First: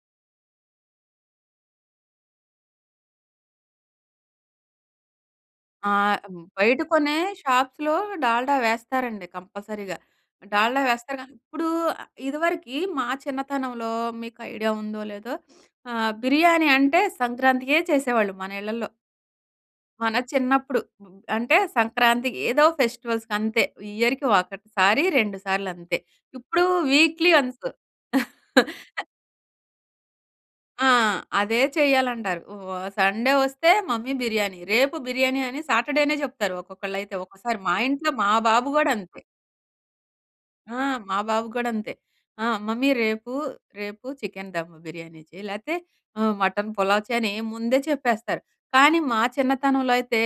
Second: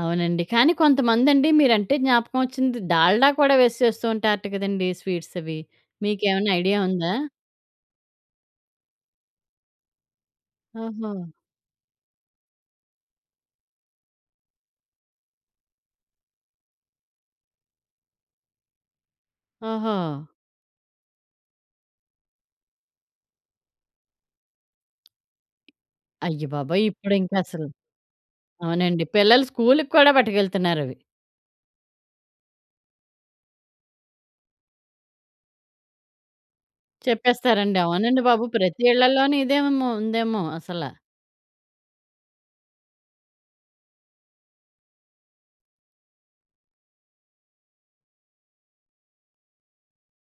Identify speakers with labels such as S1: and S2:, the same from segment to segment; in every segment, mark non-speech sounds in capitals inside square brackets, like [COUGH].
S1: అవునండి. కానీ, కొంతమందండి మీరంటే జ్ఞాపకం ఒచ్చింది. డాల్డా కూడా వేసి చేస్తూ ఉంటారట కదండీ స్వీట్సవి.
S2: ఆ! హ్మ్,
S1: మీకేవన్నా ఐడియా
S2: బయట
S1: ఉందా?
S2: కొనే షాప్స్‌లో డాల్డా వేస్తారండి కంపసరిగా. డాల్డా వేస్తారు
S1: ఓహో!
S2: గానీ ఇప్పుడూ ఆహ్, ఇదవరికి మా చిన్నతనంలో మీకు ఐడియా ఉందో లేదో [SNIFFS] ఆహ్, బిర్యానీ అంటే, సంక్రాంతికే చేసేవాళ్ళు మన ఇళ్లల్లో.
S1: ఓహో!
S2: మన చిన్నప్పుడు. అంటే, సంక్రాంతి, ఏదో ఫెస్టివల్స్‌కంతే. ఇయర్‌కి ఒకటి సారి, 2 సార్లంతే. ఇప్పుడూ
S1: అయ్యబాబోయ్!
S2: వీక్లీ
S1: ఇప్పుడింకసలు
S2: వన్స్.
S1: అవునండి.
S2: [CHUCKLES]
S1: పిల్లలు స్కూల్‌కు కూడా
S2: ఆ!
S1: పట్టుకెళ్తున్నారవి.
S2: అదే చెయ్యాలంటారు. వా సండే ఒస్తే "మమ్మీ బిర్యానీ." రేపు బిర్యానీ అని సాటర్డేనే చెప్తారు ఒక్కొక్కళ్లైతే. ఒక్కోసారి మా
S1: చెప్పేస్తారండి.
S2: ఇంట్లో
S1: అవునండి
S2: మా
S1: బాబు.
S2: బాబు
S1: ప్రతి
S2: గోడంతే.
S1: ఇళ్ళలోనీ ఇదే ఏమో, ఉందేమో
S2: ఆ!
S1: అసలా.
S2: మా బాబు గోడంతే. ఆహ్, "మమ్మీ రేపు, రేపు చికెన్ దము బిర్యానీ చెయి, లేతే ఆహ్, మటన్ పులావ్" చెయని ముందే చెప్పేస్తారు. కానీ, మా చిన్నతనంలో అయితే,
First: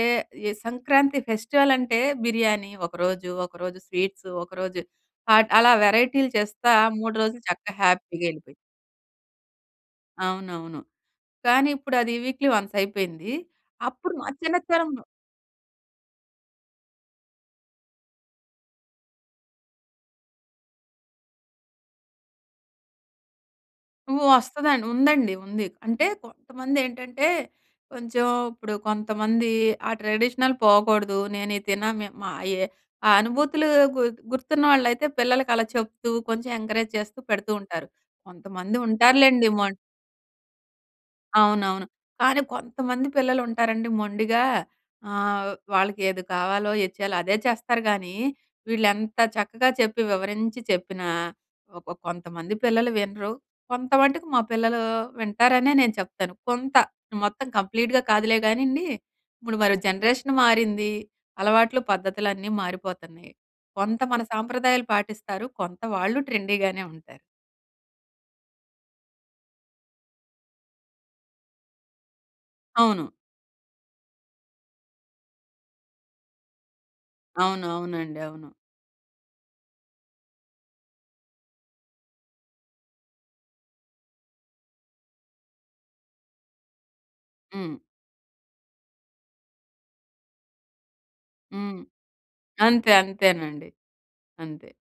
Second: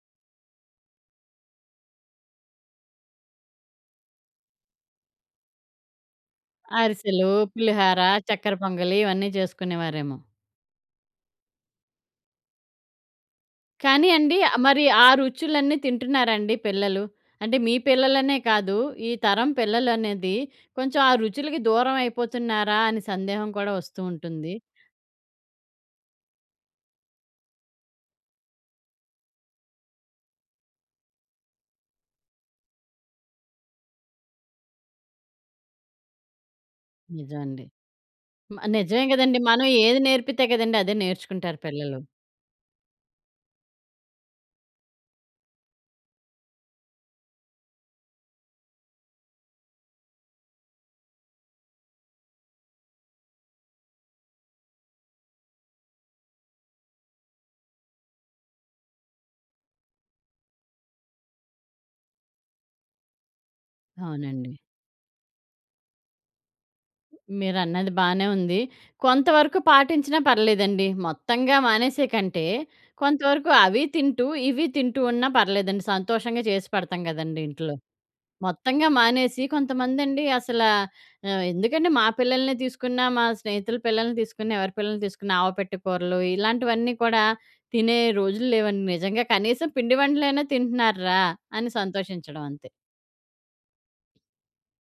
S2: ఈ సంక్రాంతి ఫెస్టివలంటే, బిర్యానీ ఒకరోజు, ఒకరోజు స్వీట్సు, ఒకరోజు హాట్, అలా వెరైటీలు చేస్తా 3
S1: అరిసెలు,
S2: రోజులు చక్కగా
S1: పులిహోర,
S2: హ్యాపీగా
S1: చక్కెర
S2: యెళ్ళిపోయింది.
S1: పొంగలి ఇవన్నీ చేసుకునేవారేమో.
S2: అవునవును. కానీ, ఇప్పుడది వీక్లీ వన్సయిపోయింది.
S1: కానీ
S2: అప్పుడు మా
S1: అండీ, ఆహ్, మరి
S2: చిన్నతనంలో
S1: ఆ రుచులన్నీ తింటున్నారా అండి పిల్లలు? అంటే, మీ పిల్లలనే కాదు, ఈ తరం పిల్లలు అనేది కొంచుం ఆ రుచులుకి దూరవైపోతున్నారా అని సందేహం కూడా ఒస్తూ
S2: హ్మ్.
S1: ఉంటుంది.
S2: వస్తుందండి. ఉందండి. ఉంది. అంటే, కొంతమందేంటంటే, కొంచం ఇప్పుడు కొంతమందీ ఆ ట్రెడిషనల్ పోకోడదు. నేనీ తినా మే మా ఏ ఆ అనుభూతులూ గు గుర్తున్న వాళ్ళైతే పిల్లలకలా చెప్తూ, కొంచం ఎంకరేజ్ చేస్తూ పెడుతూ
S1: నిజమండి.
S2: ఉంటారు.
S1: మ
S2: కొంతమంది
S1: నిజమే గదండీ.
S2: ఉంటారులెండి మొ
S1: మనం ఏది నేర్పితే కదండీ అదే నేర్చుకుంటారు
S2: అవునవును.
S1: పిల్లలు.
S2: కానీ, కొంతమంది పిల్లలు ఉంటారండి మొండిగా ఆహ్, వాళ్ళకేది కావాలో ఏది చెయ్యాలో అదే చేస్తారు గానీ, వీళ్ళెంత చక్కగా చెప్పి వివరించి చెప్పినా, ఒక కొంతమంది పిల్లలు వినరు, కొంతవటుకు మా పిల్లలూ వింటారనే నేను చెప్తాను. కొంత. మొత్తం కంప్లీట్‌గా కాదులే గానీండి. ఇప్పుడు మరి జనరేషన్ మారింది. అలవాట్లు, పద్ధతులన్నీ మారిపోతన్నాయి. కొంత మన
S1: అవునండి.
S2: సాంప్రదాయాలు పాటిస్తారు, కొంత వాళ్ళు ట్రెండీగానే ఉంటారు.
S1: మీరన్నది బానే ఉంది. కొంతవరకు పాటించినా పర్లేదండి. మొత్తంగా మానేసే కంటే,
S2: అవును.
S1: కొంతవరకు అవీ తింటూ ఇవీ తింటూ ఉన్నా పర్లేదండి, సంతోషంగా చేసి పెడతాం గదండీ
S2: అవును.
S1: ఇంట్లో.
S2: అవునండి. అవును.
S1: మొత్తంగా మానేసి కొంతమందండి అసలా ఆహ్, ఎందుకండి, మా పిల్లల‌నే తీసుకున్నా, మా స్నేహితుల పిల్లల‌ని తీసుకున్నా, ఎవరి పిల్లల‌ని తీసుకున్నా, ఆవపెట్టె కూరలు, ఇలాంటివన్నీ కూడా
S2: హ్మ్.
S1: తినే రోజులు లేవండి నిజంగా. కనీసం పిండి వంటలైనా తింటున్నారు రా అని
S2: హ్మ్.
S1: సంతోషించడవంతే.
S2: అంతే. అంతేనండి. అంతే.